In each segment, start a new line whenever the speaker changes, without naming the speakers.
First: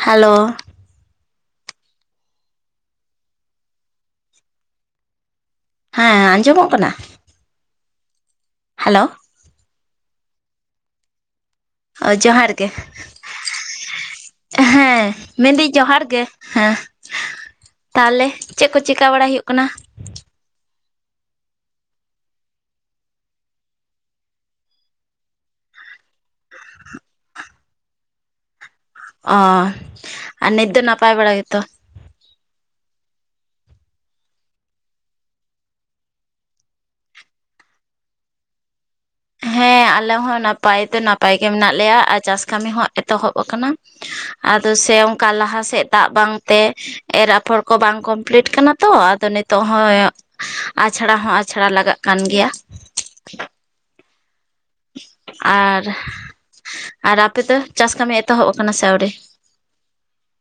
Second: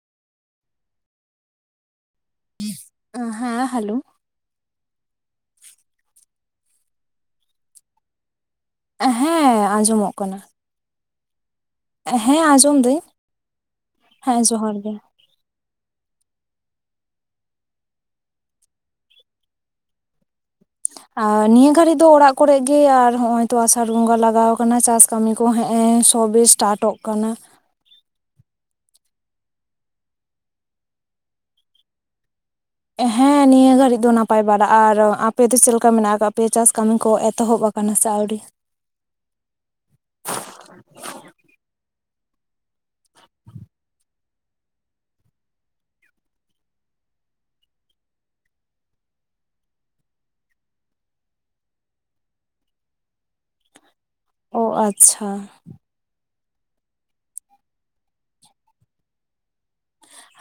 Hello
ᱦᱮᱸ hello
ᱦᱮᱸ ᱟᱸᱡᱚᱢᱚᱜ ᱠᱟᱱᱟ? ᱦᱮᱞᱳ
ᱦᱮᱸ ᱟᱸᱡᱚᱢᱚᱜ ᱠᱟᱱᱟ?
ᱚ
ᱦᱮᱸ
ᱡᱚᱦᱟᱨ ᱜᱮ
ᱟᱸᱡᱚᱢ ᱫᱟᱹᱧ ᱦᱮᱸ ᱡᱚᱦᱟᱨ ᱜᱮ
ᱦᱮᱸ ᱢᱮᱱᱫᱟᱹᱧ ᱡᱚᱦᱟᱨ ᱜᱮ ᱦᱮᱸ ᱛᱟᱦᱚᱞᱮ ᱪᱮᱫ ᱠᱚ ᱪᱮᱠᱟ ᱵᱟᱲᱟᱭ ᱦᱩᱭᱩᱜ ᱠᱟᱱᱟ?
ᱟᱨ ᱱᱤᱭᱟᱹ ᱜᱷᱟᱹᱲᱤᱡ, ᱫᱚ ᱚᱲᱟᱜ ᱠᱚᱨᱮ ᱜᱮ ᱟᱨ ᱦᱚᱸᱜ ᱚᱭ ᱛᱚ ᱟᱥᱟᱲ ᱵᱚᱸᱜᱟ ᱞᱟᱜᱟᱣ ᱠᱟᱱᱟ ᱪᱟᱥ ᱠᱟᱹᱢᱤ ᱠᱚ ᱦᱮᱸᱜ ᱮᱸ ᱥᱚᱵᱮ ᱥᱴᱟᱴᱚᱜ ᱠᱟᱱᱟ᱾
ᱚ ᱟᱨ ᱱᱤᱛ ᱫᱚ ᱱᱟᱯᱟᱭ ᱵᱟᱲᱟ ᱜᱮᱛᱚ?
ᱦᱮᱸ ᱱᱤᱭᱟᱹ ᱜᱷᱟᱹᱲᱤᱡ ᱫᱚ ᱱᱟᱯᱟᱭ ᱵᱟᱲᱟ ᱟᱨ ᱟᱯᱮ ᱫᱚ ᱪᱮᱫ ᱞᱮᱠᱟ ᱢᱮᱱᱟᱜ ᱟᱠᱟᱜ ᱯᱮᱭᱟ? ᱪᱟᱥ ᱠᱟᱹᱢᱤ ᱠᱚ ᱮᱛᱚᱦᱚᱵ ᱠᱟᱱᱟ ᱥᱮ ᱟᱹᱣᱨᱤ?
[inaudible] ᱦᱮᱸ ᱟᱞᱮ ᱦᱚᱸ ᱱᱟᱯᱟᱭ ᱛᱮ ᱱᱟᱯᱟᱭ ᱜᱮ ᱢᱮᱱᱟᱜ ᱞᱮᱭᱟ ᱟᱨ ᱪᱟᱥ ᱠᱟᱹᱢᱤ ᱦᱚᱸ ᱮᱛᱚᱦᱚᱵ ᱠᱟᱱᱟ᱾ ᱟᱫᱚ ᱥᱮ ᱚᱱᱠᱟ ᱞᱟᱦᱟ ᱥᱮᱫ ᱫᱟᱜ ᱵᱟᱝᱛᱮ ᱮᱨ ᱟᱯᱷᱚᱨ ᱠᱚ ᱵᱟᱝ ᱠᱚᱢᱯᱞᱤᱴ ᱠᱟᱱᱟ ᱛᱚ ᱟᱫᱚ ᱱᱤᱛᱚᱜ ᱦᱚᱸ ᱟᱪᱷᱲᱟ, ᱦᱚᱸ ᱟᱪᱷᱲᱟ, ᱞᱟᱜᱟᱜ ᱠᱟᱱ ᱜᱮᱭᱟ᱾
ᱚ ᱟᱪᱪᱷᱟ
ᱟᱨ ᱟᱨ ᱟᱯᱮ ᱫᱚ ᱪᱟᱥ ᱠᱟᱹᱢᱤ ᱮᱛᱚᱦᱚᱵ ᱠᱟᱱᱟ ᱥᱮ ᱟᱹᱣᱨᱤ?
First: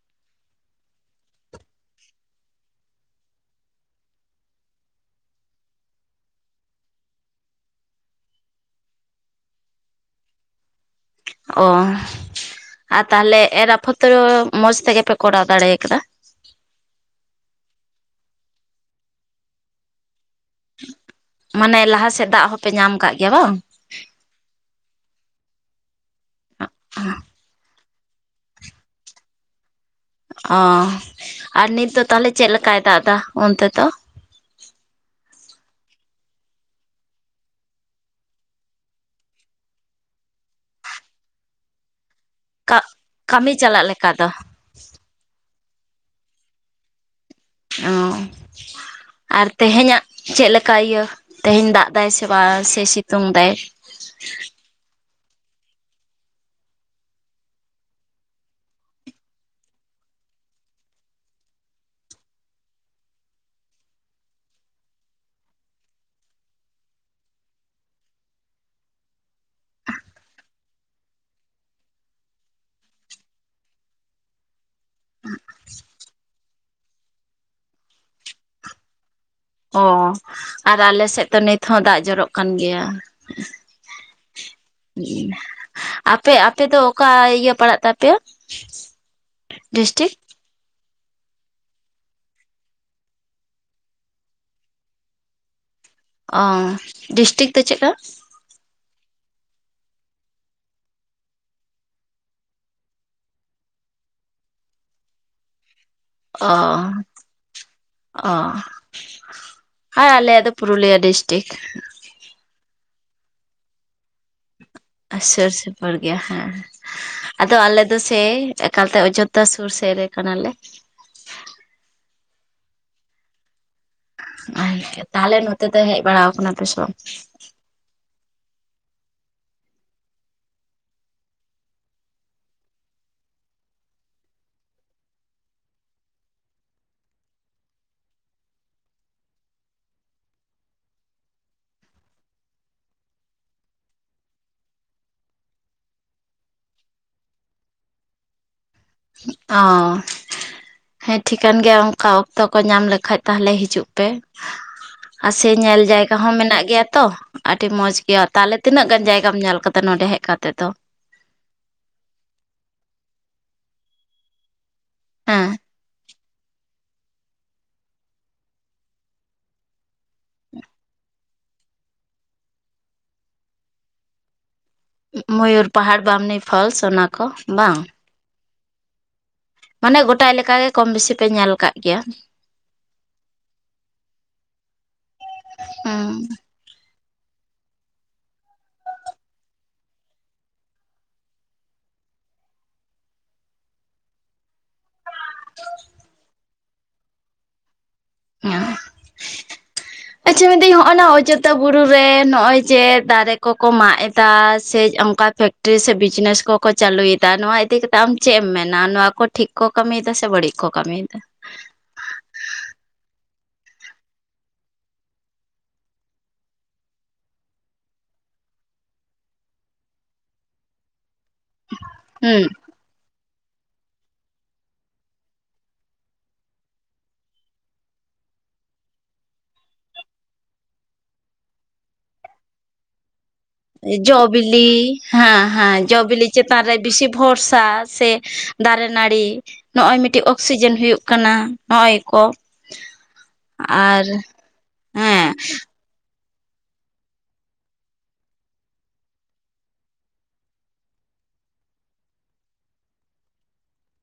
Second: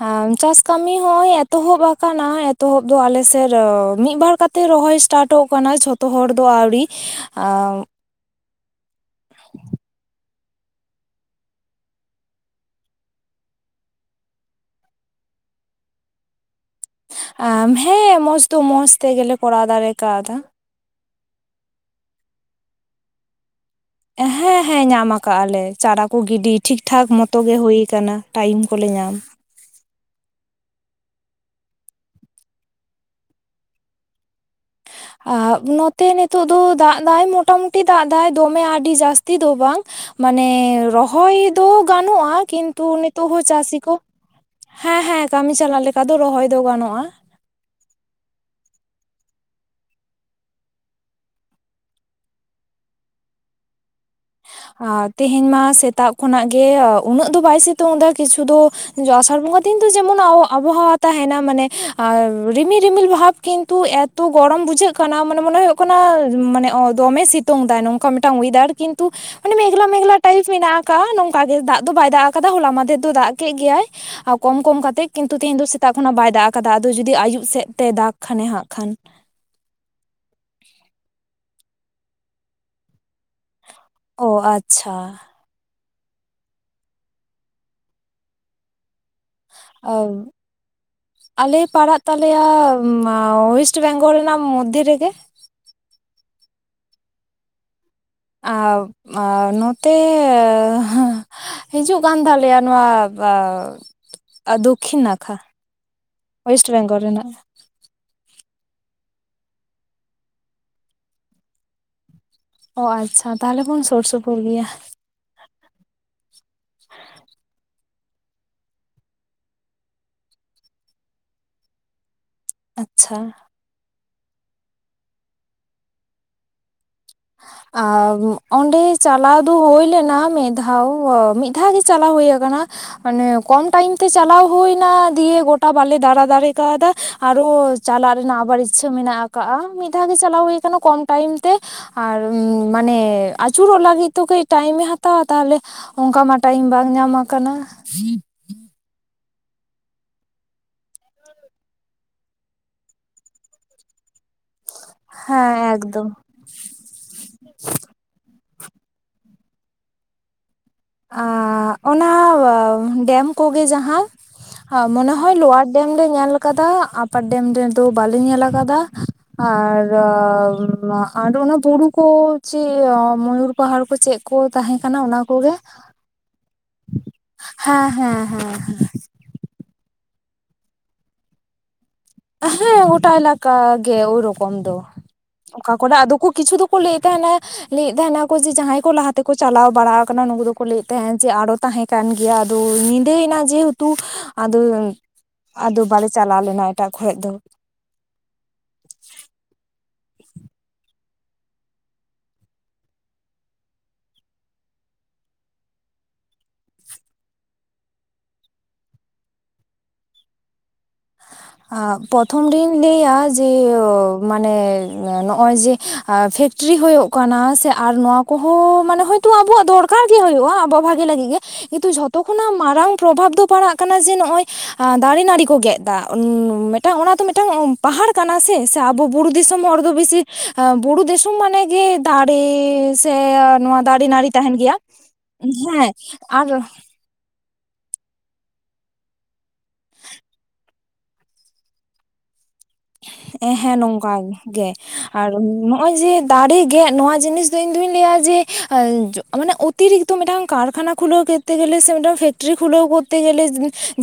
ᱦᱮᱻ ᱪᱟᱥ ᱠᱟᱹᱢᱤ ᱦᱚᱸᱭ ᱮᱛᱚᱦᱚᱵ ᱠᱟᱱᱟ ᱮᱛᱚᱦᱚᱵ ᱫᱚ ᱟᱞᱮ ᱥᱮᱨ ᱢᱤᱫᱵᱟᱨ ᱠᱟᱛᱮ ᱛᱮ ᱨᱚᱦᱚᱭ ᱥᱴᱟᱴᱚᱜ ᱠᱟᱱᱟ ᱡᱷᱚᱛᱚ ᱦᱚᱲ ᱫᱚ ᱟᱹᱣᱨᱤ [inaudible]
ᱚ ᱟᱨ ᱛᱟᱦᱚᱞᱮ ᱮᱨ ᱟᱯᱚᱛᱨᱚ ᱢᱚᱸᱡᱽ ᱛᱮᱜᱮ ᱯᱮ ᱠᱚᱨᱟᱣ ᱫᱟᱲᱮ ᱠᱟᱫᱟ?
ᱦᱮᱸ ᱢᱚᱸᱡᱽ ᱫᱚ ᱢᱚᱸᱡᱽ ᱛᱮᱜᱮᱞᱮ ᱠᱚᱨᱟᱣ ᱫᱟᱨᱮ ᱠᱟᱣᱫᱟ᱾
ᱢᱟᱱᱮ ᱞᱟᱦᱟ ᱥᱮᱫ ᱫᱟᱜ ᱦᱚᱸᱯᱮ ᱧᱟᱢ ᱠᱟᱜ ᱜᱮᱭᱟ ᱵᱟᱝ
ᱦᱮᱸ ᱦᱮᱸ ᱧᱟᱢ ᱠᱟᱜ ᱟᱞᱮ ᱪᱟᱨᱟ ᱠᱚ ᱜᱤᱰᱤ ᱴᱷᱤᱠ ᱴᱷᱟᱠ ᱢᱚᱛ ᱛᱚ ᱜᱮ ᱦᱩᱭ ᱠᱟᱱᱟ ᱴᱟᱭᱤᱢ ᱠᱚᱞᱮ ᱧᱟᱢ
ᱚ ᱟᱨ ᱱᱤᱛ ᱫᱚ ᱛᱟᱦᱚᱞᱮ ᱪᱮᱫ ᱞᱮᱠᱟᱭ ᱫᱟᱜ ᱫᱟ ᱚᱱᱛᱮ ᱫᱚ?
ᱟᱻ ᱱᱚᱛᱮ ᱱᱤᱛᱳᱜ ᱫᱚ ᱫᱟᱜ ᱫᱟᱭ ᱢᱚᱴᱟᱢᱩᱴᱤ ᱫᱟᱜ ᱫᱟᱭ ᱫᱚᱢᱮ ᱟᱹᱰᱤ ᱡᱟᱹᱥᱛᱤ ᱫᱚ ᱵᱟᱝ ᱢᱟᱱᱮ ᱨᱚᱦᱚᱭ ᱫᱚ ᱜᱟᱱᱚᱜᱼᱟ
ᱠᱟᱜ
ᱠᱤᱱᱛᱩ ᱱᱤᱛᱚᱜ ᱦᱚᱸ
ᱠᱟᱹᱢᱤ
ᱪᱟᱹᱥᱤ
ᱪᱟᱞᱟᱜ
ᱠᱚ
ᱞᱮᱠᱟ ᱫᱚ
ᱦᱮᱸ ᱦᱮᱸ ᱠᱟᱹᱢᱤ ᱪᱟᱞᱟᱜ ᱞᱮᱠᱟ ᱫᱚ ᱨᱚᱦᱚᱭ ᱫᱚ ᱜᱟᱱᱚᱜᱼᱟ ᱾
ᱚᱻ ᱟᱨ ᱛᱮᱦᱮᱸᱧᱟᱜ ᱪᱮᱫ ᱞᱮᱠᱟ ᱤᱭᱟᱹ ᱛᱮᱦᱮᱧ ᱫᱟᱜ ᱫᱟᱭ ᱥᱮ ᱵᱟᱝ ᱥᱮ ᱥᱤᱛᱩᱝ ᱥᱟᱭ?
ᱟᱹ ᱛᱮᱦᱮᱸᱧ ᱢᱟ ᱥᱮᱛᱟᱜ ᱠᱷᱚᱱᱟᱜ ᱜᱮ ᱩᱱᱟᱹᱜ ᱫᱚ ᱵᱟᱭ ᱥᱤᱛᱩᱝ ᱫᱟ ᱠᱤᱪᱷᱩ ᱫᱚ ᱟᱥᱟᱲ ᱵᱚᱸᱜᱟ ᱫᱤᱱ ᱫᱚ ᱡᱮᱢᱚᱱ ᱟᱵᱚᱦᱟᱣᱟ ᱛᱟᱸᱦᱮᱱᱟ, ᱢᱟᱱᱮ ᱨᱤᱢᱤᱞ ᱨᱤᱢᱤᱞ ᱵᱷᱟᱵ ᱠᱤᱱᱛᱩ ᱮ ᱛᱚ ᱜᱚᱨᱚᱢ ᱵᱩᱡᱷᱟᱹᱜ ᱠᱟᱱᱟ ᱢᱟᱱᱮ ᱢᱚᱱᱮ ᱦᱳᱭᱳᱜ ᱠᱟᱱᱟ ᱢᱟᱱᱮ ᱫᱚᱢᱮ ᱥᱤᱛᱩᱝ ᱫᱟᱭ ᱱᱚᱝᱠᱟ ᱢᱤᱫᱴᱟᱝ ᱚᱭᱮᱫᱟᱨ ᱠᱤᱱᱛᱩ ᱢᱟᱱᱮ ᱢᱮᱜᱞᱟ ᱢᱮᱜᱞᱟ ᱴᱟᱭᱤᱯ ᱢᱮᱱᱟᱜ ᱟᱠᱟᱫᱟ ᱱᱚᱝᱠᱟ ᱜᱮ ᱫᱟᱜ ᱫᱚ ᱵᱟᱭ ᱫᱟᱜ ᱟᱠᱟᱫᱟ ᱦᱚᱞᱟ ᱢᱟᱸᱫᱷᱮᱨ ᱫᱚ ᱫᱟᱜ ᱠᱮᱫ ᱜᱮᱭᱟᱭ ᱾ [inaudible] ᱠᱚᱢ ᱠᱚᱢ ᱠᱟᱛᱮᱫ ᱠᱤᱱᱛᱩ ᱛᱮᱦᱤᱧ ᱫᱚ ᱥᱮᱛᱟᱜ ᱠᱷᱚᱱᱟᱜ ᱵᱟᱭ ᱫᱟᱜ ᱟᱠᱟᱫᱟ, ᱟᱫᱚ ᱡᱩᱫᱤ ᱟᱭᱩᱵ ᱥᱮᱫ ᱛᱮ ᱫᱟᱜᱽ ᱠᱷᱟᱱᱮ ᱦᱟᱸᱜ ᱠᱷᱟᱱ ᱾
ᱚᱻ ᱟᱨ ᱟᱞᱮ ᱥᱮᱫ ᱛᱚ ᱱᱤᱛ ᱦᱚᱸ ᱫᱟᱜ ᱡᱚᱨᱚᱜ ᱠᱟᱱ ᱜᱮᱭᱟ ᱾
ᱚ ᱟᱪᱪᱷᱟ
[unintelligible] ᱟᱯᱮ ᱟᱯᱮ ᱫᱚ ᱚᱠᱟ ᱤᱭᱟᱹ ᱯᱟᱲᱟᱜ ᱛᱟᱯᱮᱭᱟ? ᱰᱤᱥᱴᱤᱠ
ᱟᱹ ᱟᱞᱮ ᱯᱟᱲᱟᱜ ᱛᱟᱞᱮᱭᱟ ᱳᱭᱮᱥᱴ ᱵᱮᱝᱜᱚᱞ ᱨᱮᱱᱟᱜ ᱢᱚᱫᱽᱫᱷᱮ ᱨᱮᱜᱮ ᱾
ᱚ ᱰᱤᱥᱴᱤᱠ ᱫᱚ ᱪᱮᱫ ᱠᱟ?
ᱟᱻ ᱱᱚᱛᱮ ᱦᱟᱹᱻᱻ ᱦᱤᱡᱩᱜ ᱠᱟᱱ ᱛᱟᱞᱮᱭᱟ ᱱᱚᱣᱟ ᱫᱚᱠᱠᱷᱤᱱ ᱱᱟᱠᱷᱟ ᱾
ᱚᱻ ᱚ, ᱦᱮᱸ ᱟᱞᱮ ᱫᱚ ᱯᱩᱨᱩᱞᱤᱭᱟᱹ ᱰᱤᱥᱴᱤᱠ ᱾
ᱚ ᱟᱪᱪᱷᱟ ᱛᱟᱦᱚᱞᱮ ᱵᱚᱱ ᱥᱩᱨ ᱥᱩᱯᱩᱨ ᱜᱮᱭᱟ ᱾
ᱥᱩᱨ ᱥᱩᱯᱩᱨ ᱜᱮᱭᱟ ᱦᱮᱸ ᱾ ᱟᱫᱚ ᱟᱞᱮ ᱫᱚ ᱥᱮ ᱮᱠᱟᱞ ᱛᱮ ᱚᱡᱳᱫᱽᱫᱷᱟ ᱥᱩᱨ ᱥᱮᱫ ᱨᱮ ᱠᱟᱱᱟᱞᱮ ᱾
ᱟᱪᱪᱷᱟ
ᱛᱟᱦᱚᱞᱮ ᱱᱚᱛᱮ ᱫᱚ ᱦᱮᱡ ᱵᱟᱲᱟ ᱠᱟᱱᱟ ᱥᱮ ᱯᱮ ᱵᱟᱝ?
ᱟᱨ ᱚᱸᱰᱮ ᱪᱟᱞᱟᱣ ᱫᱚ ᱦᱩᱭ ᱞᱮᱱᱟ ᱢᱤᱫ ᱫᱷᱟᱣ ᱾ ᱢᱤᱫ ᱫᱷᱟᱣ ᱜᱮ ᱪᱟᱞᱟᱣ ᱦᱩᱭ ᱟᱠᱟᱱᱟ ᱾ ᱢᱟᱱᱮ ᱠᱚᱢ ᱴᱟᱭᱤᱢ ᱛᱮ ᱪᱟᱞᱟᱣ ᱦᱩᱭᱱᱟ ᱫᱤᱭᱮ ᱜᱚᱴᱟ ᱵᱟᱞᱮ ᱫᱟᱬᱟ ᱫᱟᱲᱮ ᱠᱟᱣᱫᱟ ᱟᱨᱚ ᱪᱟᱞᱟᱜ ᱨᱮᱱᱟᱜ ᱟᱵᱟᱨ ᱤᱪᱪᱷᱟᱹ ᱢᱮᱱᱟᱜ ᱟᱠᱟᱜᱼᱟ, ᱢᱤᱫ ᱫᱷᱟᱣ ᱜᱮ ᱪᱟᱞᱟᱣ ᱦᱩᱭ ᱠᱟᱱᱟ ᱠᱚᱢ ᱴᱟᱭᱤᱢ ᱛᱮ ᱾ ᱟᱨ ᱢᱟᱱᱮ ᱟᱹᱪᱩᱨᱚᱜ ᱞᱟᱹᱜᱤᱫ ᱛᱚ ᱠᱟᱹᱡ ᱴᱟᱭᱤᱢᱮ ᱦᱟᱛᱟᱣᱟ ᱛᱟᱦᱚᱞᱮ ᱾ ᱚᱱᱠᱟ ᱢᱟ ᱴᱟᱭᱤᱢ ᱵᱟᱝ ᱧᱟᱢ ᱟᱠᱟᱱᱟ ᱾
ᱚ ᱦᱮᱸ ᱴᱷᱤᱠᱟᱹᱱ ᱜᱮᱭᱟ ᱚᱱᱠᱟ ᱚᱠᱛᱚ ᱠᱚ ᱧᱟᱢ ᱞᱮᱠᱷᱟᱡ ᱛᱟᱦᱚᱞᱮ ᱦᱤᱡᱩᱜ ᱯᱮ ᱾ ᱟᱨ ᱥᱮ
ᱦᱮᱸ
ᱧᱮᱞ
ᱮᱠᱫᱚᱢ
ᱡᱟᱭᱜᱟ ᱦᱚᱸ ᱢᱮᱱᱟᱜ ᱜᱮᱭᱟ ᱛᱚ ᱾ ᱟᱹᱰᱤ ᱢᱚᱸᱡᱽ ᱜᱮᱭᱟ, ᱛᱟᱦᱚᱞᱮ ᱛᱤᱱᱟᱹᱜ ᱜᱟᱱ ᱡᱟᱭᱜᱟᱢ ᱧᱮᱞ ᱟᱠᱟᱫᱟ ᱱᱚᱰᱮ ᱦᱮᱡ ᱠᱟᱛᱮᱜ ᱫᱚ?
ᱚᱱᱟ ᱰᱮᱢ ᱠᱚᱜᱮ ᱡᱟᱦᱟᱸ ᱢᱚᱱᱮ ᱦᱚᱭ
ᱦᱮᱸ
ᱞᱚᱣᱟᱨ ᱰᱮᱢ ᱞᱮ ᱧᱮᱞ ᱟᱠᱟᱫᱟ, ᱟᱯᱟᱨ ᱰᱮᱢ ᱨᱮᱫᱚ ᱵᱟᱞᱮ ᱧᱮᱞ ᱟᱠᱟᱫᱟ ᱾ ᱟᱨ, ᱟᱨ ᱚᱱᱟ ᱵᱩᱨᱩ ᱠᱚ ᱪᱮᱫ ᱢᱚᱭᱩᱨ ᱯᱟᱦᱟᱲ ᱠᱚ ᱪᱮᱫ? ᱠᱚ ᱛᱟᱦᱮᱸ ᱠᱟᱱᱟ ᱚᱱᱟ ᱠᱚᱜᱮ ᱾
ᱢᱚᱭᱩᱨ ᱯᱟᱦᱟᱲ ᱵᱟᱢᱱᱤ ᱯᱷᱚᱞᱥ ᱚᱱᱟ ᱠᱚ ᱵᱟᱝ?
ᱦᱮᱸ ᱦᱮᱸ ᱦᱮᱸ ᱾
ᱢᱟᱱᱮ ᱜᱚᱴᱟ ᱞᱮ ᱞᱮᱠᱟᱜ ᱜᱮ ᱠᱚᱢ ᱵᱮᱥᱤ ᱯᱮ ᱧᱮᱞ ᱟᱠᱟᱜ ᱾
ᱦᱮᱸ ᱜᱚᱴᱟ ᱮᱞᱟᱠᱟ ᱜᱮ ᱨᱚᱠᱚᱢ ᱫᱚ, ᱚᱠᱟ
ᱦᱩᱸ
ᱠᱚᱨᱮᱫᱚ ᱠᱚ ᱠᱤᱪᱷᱩ ᱫᱚ ᱠᱚ ᱞᱟᱹᱭ ᱛᱟᱦᱮᱱᱟ ᱞᱟᱹᱭᱮᱫ ᱛᱟᱦᱮᱸᱱᱟᱠᱚ ᱡᱮ ᱡᱟᱦᱟᱸᱭ ᱠᱚ ᱞᱟᱦᱟ ᱛᱮᱠᱚ ᱪᱟᱞᱟᱣ ᱵᱟᱲᱟ ᱟᱠᱟᱱᱟ ᱱᱩᱠᱩ ᱫᱚᱠᱚ ᱞᱟᱹᱭᱮᱫ ᱛᱟᱦᱮᱸᱫ ᱡᱮ ᱟᱨᱚ ᱛᱟᱦᱮᱸ ᱠᱟᱱᱟ ᱠᱟᱱ ᱜᱮᱭᱟ, ᱟᱫᱚ ᱧᱤᱫᱟᱹᱭᱮᱱᱟ ᱡᱮᱦᱮᱛᱩ ᱟᱫᱚ ᱟᱫᱚ ᱵᱟᱞᱮ ᱪᱟᱞᱟᱣ ᱞᱮᱱᱟ ᱮᱴᱟᱜ ᱴᱷᱚᱡ ᱫᱚ ᱾
[unintelligible] ᱟᱪᱪᱷᱟ ᱢᱮᱱᱫᱟᱹᱧ ᱦᱚᱜᱼᱚᱭ ᱱᱟ ᱚᱡᱳᱫᱽᱫᱷᱟ ᱵᱩᱨᱩ ᱨᱮ ᱱᱚᱜᱼᱚᱭ ᱡᱮ ᱫᱟᱨᱮ ᱠᱚᱠᱚ ᱢᱟᱜ ᱮᱫᱟ ᱥᱮ ᱚᱱᱠᱟ ᱯᱷᱮᱠᱴᱨᱤ ᱥᱮ ᱵᱤᱡᱽᱱᱮᱥ ᱠᱚᱠᱚ ᱪᱟᱹᱞᱩᱭᱮᱫᱟ, ᱱᱚᱣᱟ ᱤᱫᱤ ᱠᱟᱛᱮ ᱟᱢ ᱪᱮᱫ ᱮᱢ ᱢᱮᱱᱟ ᱱᱚᱣᱟ ᱠᱚ ᱴᱷᱤᱠ ᱠᱚ ᱠᱟᱹᱢᱤᱭᱮᱫᱟ ᱥᱮ ᱵᱟᱹᱲᱤᱡ ᱠᱚ ᱠᱟᱹᱢᱤᱭ ᱮᱫᱟ?
ᱟᱸ ᱯᱨᱚᱛᱷᱚᱢ ᱨᱮᱧ ᱞᱟᱹᱭ ᱟ ᱡᱮ ᱢᱟᱱᱮ ᱱᱚᱜᱼᱚᱭ ᱡᱮ ᱯᱷᱮ ᱯᱷᱮᱠᱴᱨᱤ ᱦᱩᱭᱩᱜ ᱠᱟᱱᱟ, ᱥᱮ ᱟᱨ ᱱᱚᱣᱟ ᱠᱚᱦᱚᱸ ᱢᱟᱱᱮ ᱦᱳᱭᱛᱳ ᱟᱵᱚᱣᱟᱜ ᱫᱚᱨᱠᱟᱨ ᱜᱮ ᱦᱩᱭᱩᱜᱼᱟ ᱟᱵᱚᱣᱟᱜ ᱵᱷᱟᱜᱮ ᱞᱟᱹᱜᱤᱫ ᱜᱮ᱾ ᱠᱤᱱᱛᱩ ᱡᱷᱚᱛᱚ
ᱦᱩᱸ
ᱠᱷᱚᱱᱟᱜ ᱢᱟᱨᱟᱝ ᱯᱨᱚᱵᱷᱟᱵᱽ ᱫᱚ ᱯᱟᱲᱟᱜ ᱠᱟᱱᱟ, ᱡᱮ ᱱᱚᱜᱼᱚᱭ ᱫᱟᱨᱮ ᱱᱟᱹᱲᱤ ᱠᱚ ᱜᱮᱫ ᱫᱼᱟᱜ ᱩᱱ ᱢᱤᱫᱴᱟᱝ ᱚᱱᱟ ᱫᱚ ᱢᱤᱫᱴᱟᱝ ᱯᱟᱦᱟᱲ ᱠᱟᱱᱟ ᱥᱮ, ᱥᱮ ᱟᱵᱚ ᱵᱩᱨᱩ ᱫᱤᱥᱚᱢ ᱦᱚᱲ ᱫᱚ ᱵᱮᱥᱤ ᱮᱸ ᱵᱩᱨᱩ ᱫᱤᱥᱚᱢ ᱢᱟᱱᱮ ᱜᱮ ᱫᱟᱨᱮ ᱥᱮ ᱱᱚᱣᱟ ᱫᱟᱨᱮ ᱱᱟᱹᱲᱤ ᱛᱟᱦᱮᱱ
ᱡᱚᱵᱤᱞᱤ
ᱜᱮᱭᱟ
ᱦᱮᱸ ᱦᱮᱸ ᱡᱚᱵᱤᱞᱤ ᱪᱮᱛᱟᱱᱨᱮ ᱵᱤᱥᱤ ᱵᱷᱚᱨᱥᱟ ᱥᱮ ᱫᱟᱨᱮ ᱱᱟᱹᱲᱤ ᱱᱚᱜ ᱚᱭ ᱢᱤᱫᱴᱤᱡ ᱚᱠᱥᱤᱡᱮᱱ ᱦᱩᱭᱩᱜ ᱠᱟᱱᱟ, ᱱᱚᱜ ᱚᱭ ᱠᱚ᱾
ᱦᱮ ᱦᱮᱸ
ᱟᱨ
ᱱᱚᱝᱠᱟ ᱜᱮ, ᱟᱨ
ᱦᱮᱸ
ᱱᱚᱜ ᱚᱭ ᱡᱮ ᱫᱟᱨᱮ ᱜᱮᱫ ᱱᱚᱣᱟ ᱡᱤᱱᱤᱥ ᱫᱚ ᱤᱧ ᱫᱩᱧ ᱞᱟᱹᱭᱟ ᱡᱮ, ᱢᱟᱱᱮ ᱚᱛᱤᱨᱤᱠᱛᱚ ᱛᱚ ᱢᱤᱫᱴᱟᱝ ᱠᱟᱨᱠᱷᱟᱱᱟ ᱠᱷᱩᱞᱟᱹᱣ ᱠᱚᱨᱛᱮ ᱜᱮᱞᱮ ᱥᱮ, ᱢᱤᱫᱴᱟᱝ ᱯᱷᱮᱠᱴᱨᱤ ᱠᱷᱩᱞᱟᱣ ᱠᱚᱨᱛᱮ ᱜᱮᱞᱮ,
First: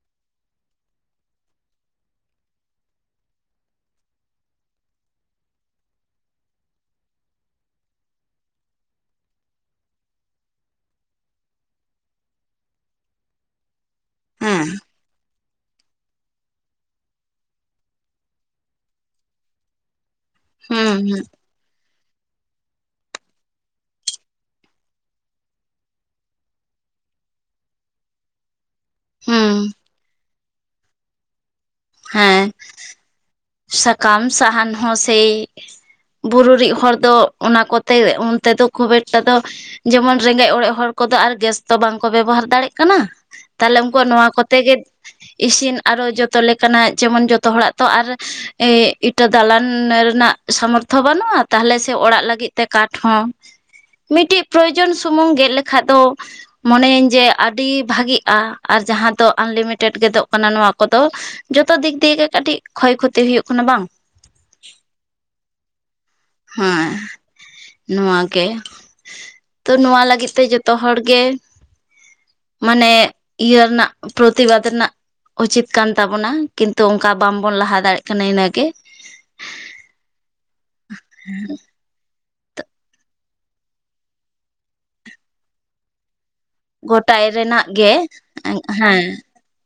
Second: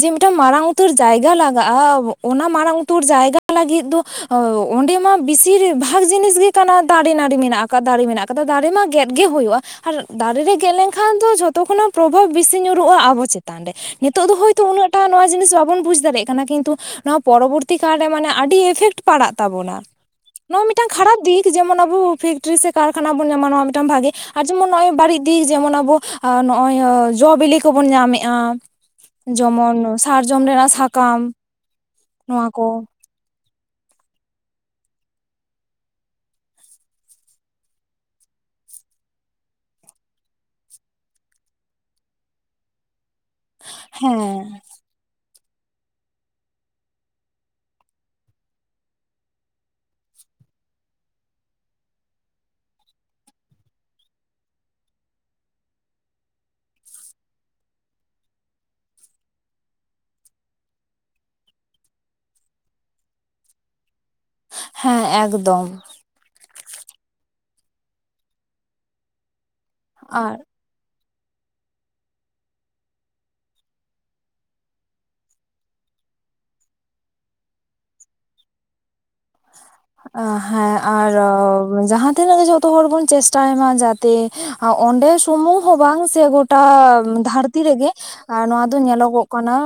ᱡᱮ ᱢᱤᱫᱴᱟᱝ ᱢᱟᱨᱟᱝ ᱩᱛᱟᱹᱨ ᱡᱟᱭᱜᱟ ᱞᱟᱜᱟᱜᱼᱟ ᱚᱱᱟ ᱢᱟᱨᱟᱝ ᱩᱛᱟᱹᱨ ᱡᱟᱭᱜᱟ ᱞᱟᱹᱜᱤᱫ ᱫᱚ ᱚᱸᱰᱮ ᱢᱟ ᱵᱮᱥᱤᱨ ᱵᱷᱟᱜᱽ ᱡᱤᱱᱤᱥ ᱜᱮ ᱠᱟᱱᱟ ᱫᱟᱨᱮ ᱱᱟᱹᱲᱤ ᱢᱮᱱᱟᱜ ᱟᱠᱟᱫ, ᱫᱟᱨᱮ ᱢᱮᱱᱟᱜ ᱟᱠᱟᱫ᱾ ᱟᱫᱚ ᱫᱟᱨᱮ ᱢᱟ ᱜᱮᱫ ᱜᱮ ᱦᱩᱭᱩᱜᱼᱟ᱾ ᱟᱨ ᱫᱟᱨᱮ ᱨᱮ ᱜᱮᱫ ᱞᱮᱱᱠᱷᱟᱱ ᱫᱚ ᱡᱷᱚᱛᱚ ᱠᱷᱚᱱᱟᱜ ᱯᱨᱚᱵᱷᱟᱵᱽ ᱵᱮᱥᱤ ᱧᱩᱨᱩᱜᱼᱟ ᱟᱵᱚ ᱪᱮᱛᱟᱱ ᱨᱮ᱾ ᱱᱤᱛᱚᱜ ᱫᱚ ᱦᱳᱭᱛᱳ
ᱦᱮᱸ
ᱩᱱᱟᱹᱜ ᱴᱟ ᱱᱚᱣᱟ ᱡᱤᱱᱤᱥ ᱵᱟᱵᱚᱱ ᱵᱩᱡ ᱫᱟᱲᱮᱭᱟᱜ ᱠᱟᱱᱟ, ᱠᱤᱱᱛᱩ ᱱᱚᱣᱟ ᱯᱚᱨᱚᱵᱚᱨᱛᱤ ᱠᱟᱞ ᱨᱮ ᱢᱟᱱᱮ ᱟᱹᱰᱤ ᱤᱯᱷᱮᱠᱴ ᱯᱟᱲᱟᱜ ᱛᱟᱵᱚᱱᱟ, ᱱᱚᱣᱟ ᱢᱤᱫᱴᱟᱝ
ᱦᱩᱸ
ᱠᱷᱟᱨᱟᱯ
ᱦᱩᱸ
ᱫᱤᱠ᱾ ᱡᱮᱢᱚᱱ ᱟᱵᱚ ᱯᱷᱮᱠᱴᱨᱤ ᱥᱮ ᱠᱟᱨᱠᱷᱟᱱᱟ ᱵᱚᱱ ᱧᱟᱢᱟ ᱱᱚᱣᱟ ᱢᱤᱫᱴᱟᱱ ᱵᱷᱟᱜᱮ, ᱟᱨ ᱡᱮᱢᱚᱱ ᱱᱚᱜᱼᱚᱭ ᱵᱟᱹᱲᱤᱡ ᱫᱤᱠ ᱡᱮᱢᱚᱱ ᱟᱵᱚ ᱟᱨ ᱱᱚᱜᱼᱚᱭ ᱡᱚ ᱵᱤᱞᱤ ᱠᱚ ᱵᱚᱱ ᱧᱟᱢ ᱮᱼᱟ᱾
ᱦᱩᱸ
ᱡᱚᱢᱚᱱ ᱥᱟᱨᱡᱚᱢ ᱨᱮᱱᱟᱜ ᱥᱟᱠᱟᱢ᱾
ᱦᱮᱸ,
ᱱᱚᱣᱟ ᱠᱚ
ᱥᱟᱠᱟᱢ ᱥᱟᱦᱟᱱ ᱦᱚ ᱥᱮᱭ ᱵᱩᱨᱩ ᱨᱤᱡ ᱦᱚᱲ ᱫᱚ ᱚᱱᱟ ᱠᱚ ᱛᱮ, ᱚᱱᱛᱮ ᱫᱚ ᱠᱷᱩᱵ ᱮᱠᱴᱟ ᱫᱚ ᱡᱮᱢᱚᱱ ᱨᱮᱸᱜᱮᱡ ᱚᱲᱮᱡ ᱦᱚᱲ ᱠᱚ ᱫᱚ ᱟᱨ ᱜᱮᱥ ᱛᱚ ᱵᱟᱝᱠᱚ ᱵᱮᱵᱚᱦᱟᱨ ᱫᱟᱲᱮᱼᱟᱜ ᱠᱟᱱᱟ᱾ ᱛᱟᱦᱞᱮ ᱩᱱᱠᱩᱣᱟᱜ
ᱦᱮᱸ
ᱱᱚᱣᱟ ᱠᱚ ᱛᱮ ᱜᱮ ᱤᱥᱤᱱ ᱟᱨᱚ ᱡᱚᱛᱚ ᱞᱮᱠᱟ ᱠᱟᱱᱟ, ᱡᱮᱢᱚᱱ ᱡᱚᱛᱚ ᱦᱚᱲᱟᱜ ᱛᱚ ᱟᱨ ᱮ ᱤᱴᱟᱹ ᱫᱟᱞᱟᱱ ᱨᱮ ᱱᱟᱜ ᱥᱟᱢᱚᱨᱛᱷᱚ ᱵᱟᱱᱩᱜᱼᱟ, ᱛᱟᱦᱞᱮ ᱥᱮ ᱚᱲᱟᱜ ᱞᱟᱜᱤᱫ ᱛᱮ ᱠᱟᱴᱷ ᱦᱚᱸ ᱢᱤᱫᱴᱤᱡ ᱯᱨᱚᱭᱳᱡᱚᱱ ᱥᱩᱢᱩᱝ ᱜᱮᱫ ᱞᱮᱠᱷᱟᱡ ᱫᱚ ᱢᱚᱱᱮ ᱭᱟᱹᱧ ᱡᱮ ᱟᱰᱤ ᱵᱷᱟᱜᱤᱜᱼᱟ ᱟᱨ ᱡᱟᱦᱟ ᱫᱚ ᱟᱱᱞᱤᱢᱤᱴᱮᱰ ᱜᱮᱫᱚᱜ ᱠᱟᱱᱟ ᱱᱚᱣᱟ ᱠᱚ ᱫᱚ ᱡᱚᱛᱚ ᱫᱤᱠ ᱫᱤᱭᱮ ᱜᱮ ᱠᱟᱴᱤᱡ ᱠᱷᱚᱭ ᱠᱷᱚᱛᱤ ᱦᱩᱭᱩᱜ ᱠᱟᱱᱟ᱾ ᱵᱟᱝ?
ᱦᱮᱸ, ᱮᱠᱫᱚᱢ᱾
ᱦᱮᱸ, ᱱᱚᱣᱟ ᱜᱮ ᱛᱚ ᱱᱚᱣᱟ ᱞᱟᱜᱤᱫ
ᱟᱨ
ᱛᱮ ᱡᱚᱛᱚ ᱡᱚᱛᱚ ᱦᱚᱲ ᱜᱮ ᱢᱟᱱᱮ ᱤᱭᱟᱹ ᱨᱮᱱᱟᱜ ᱯᱨᱚᱛᱤᱵᱟᱫᱽ ᱨᱮᱱᱟᱜ ᱩᱪᱤᱛ ᱠᱟᱱ ᱛᱟᱵᱚ ᱵᱚᱱᱟ ᱠᱤᱱᱛᱩ ᱚᱱᱠᱟ ᱵᱟᱝᱵᱚᱱ ᱞᱟᱦᱟ ᱫᱟᱲᱮᱭᱟᱜ ᱠᱟᱱᱟ ᱤᱱᱟᱹ ᱜᱮ᱾
ᱚ ᱦᱮᱸ ᱟᱨ ᱡᱟᱦᱟ ᱛᱤᱱᱟᱹᱜ ᱜᱮ ᱡᱚᱛᱚ ᱦᱚᱲ ᱵᱚᱱ ᱪᱮᱥᱴᱟᱭ ᱢᱟ ᱡᱟᱛᱮ ᱚᱸᱰᱮ ᱥᱩᱢᱩᱝ ᱦᱚ ᱵᱟᱝ ᱥᱮ ᱜᱚᱴᱟ
ᱜᱚᱴᱟᱭ
ᱫᱷᱟᱨᱛᱤ
ᱨᱮᱱᱟᱜ
ᱨᱮ ᱜᱮ, ᱮᱸ ᱱᱚᱣᱟ ᱫᱚ
ᱦᱮᱸ
ᱧᱮᱞᱚᱜᱚᱜ ᱠᱟᱱᱟ,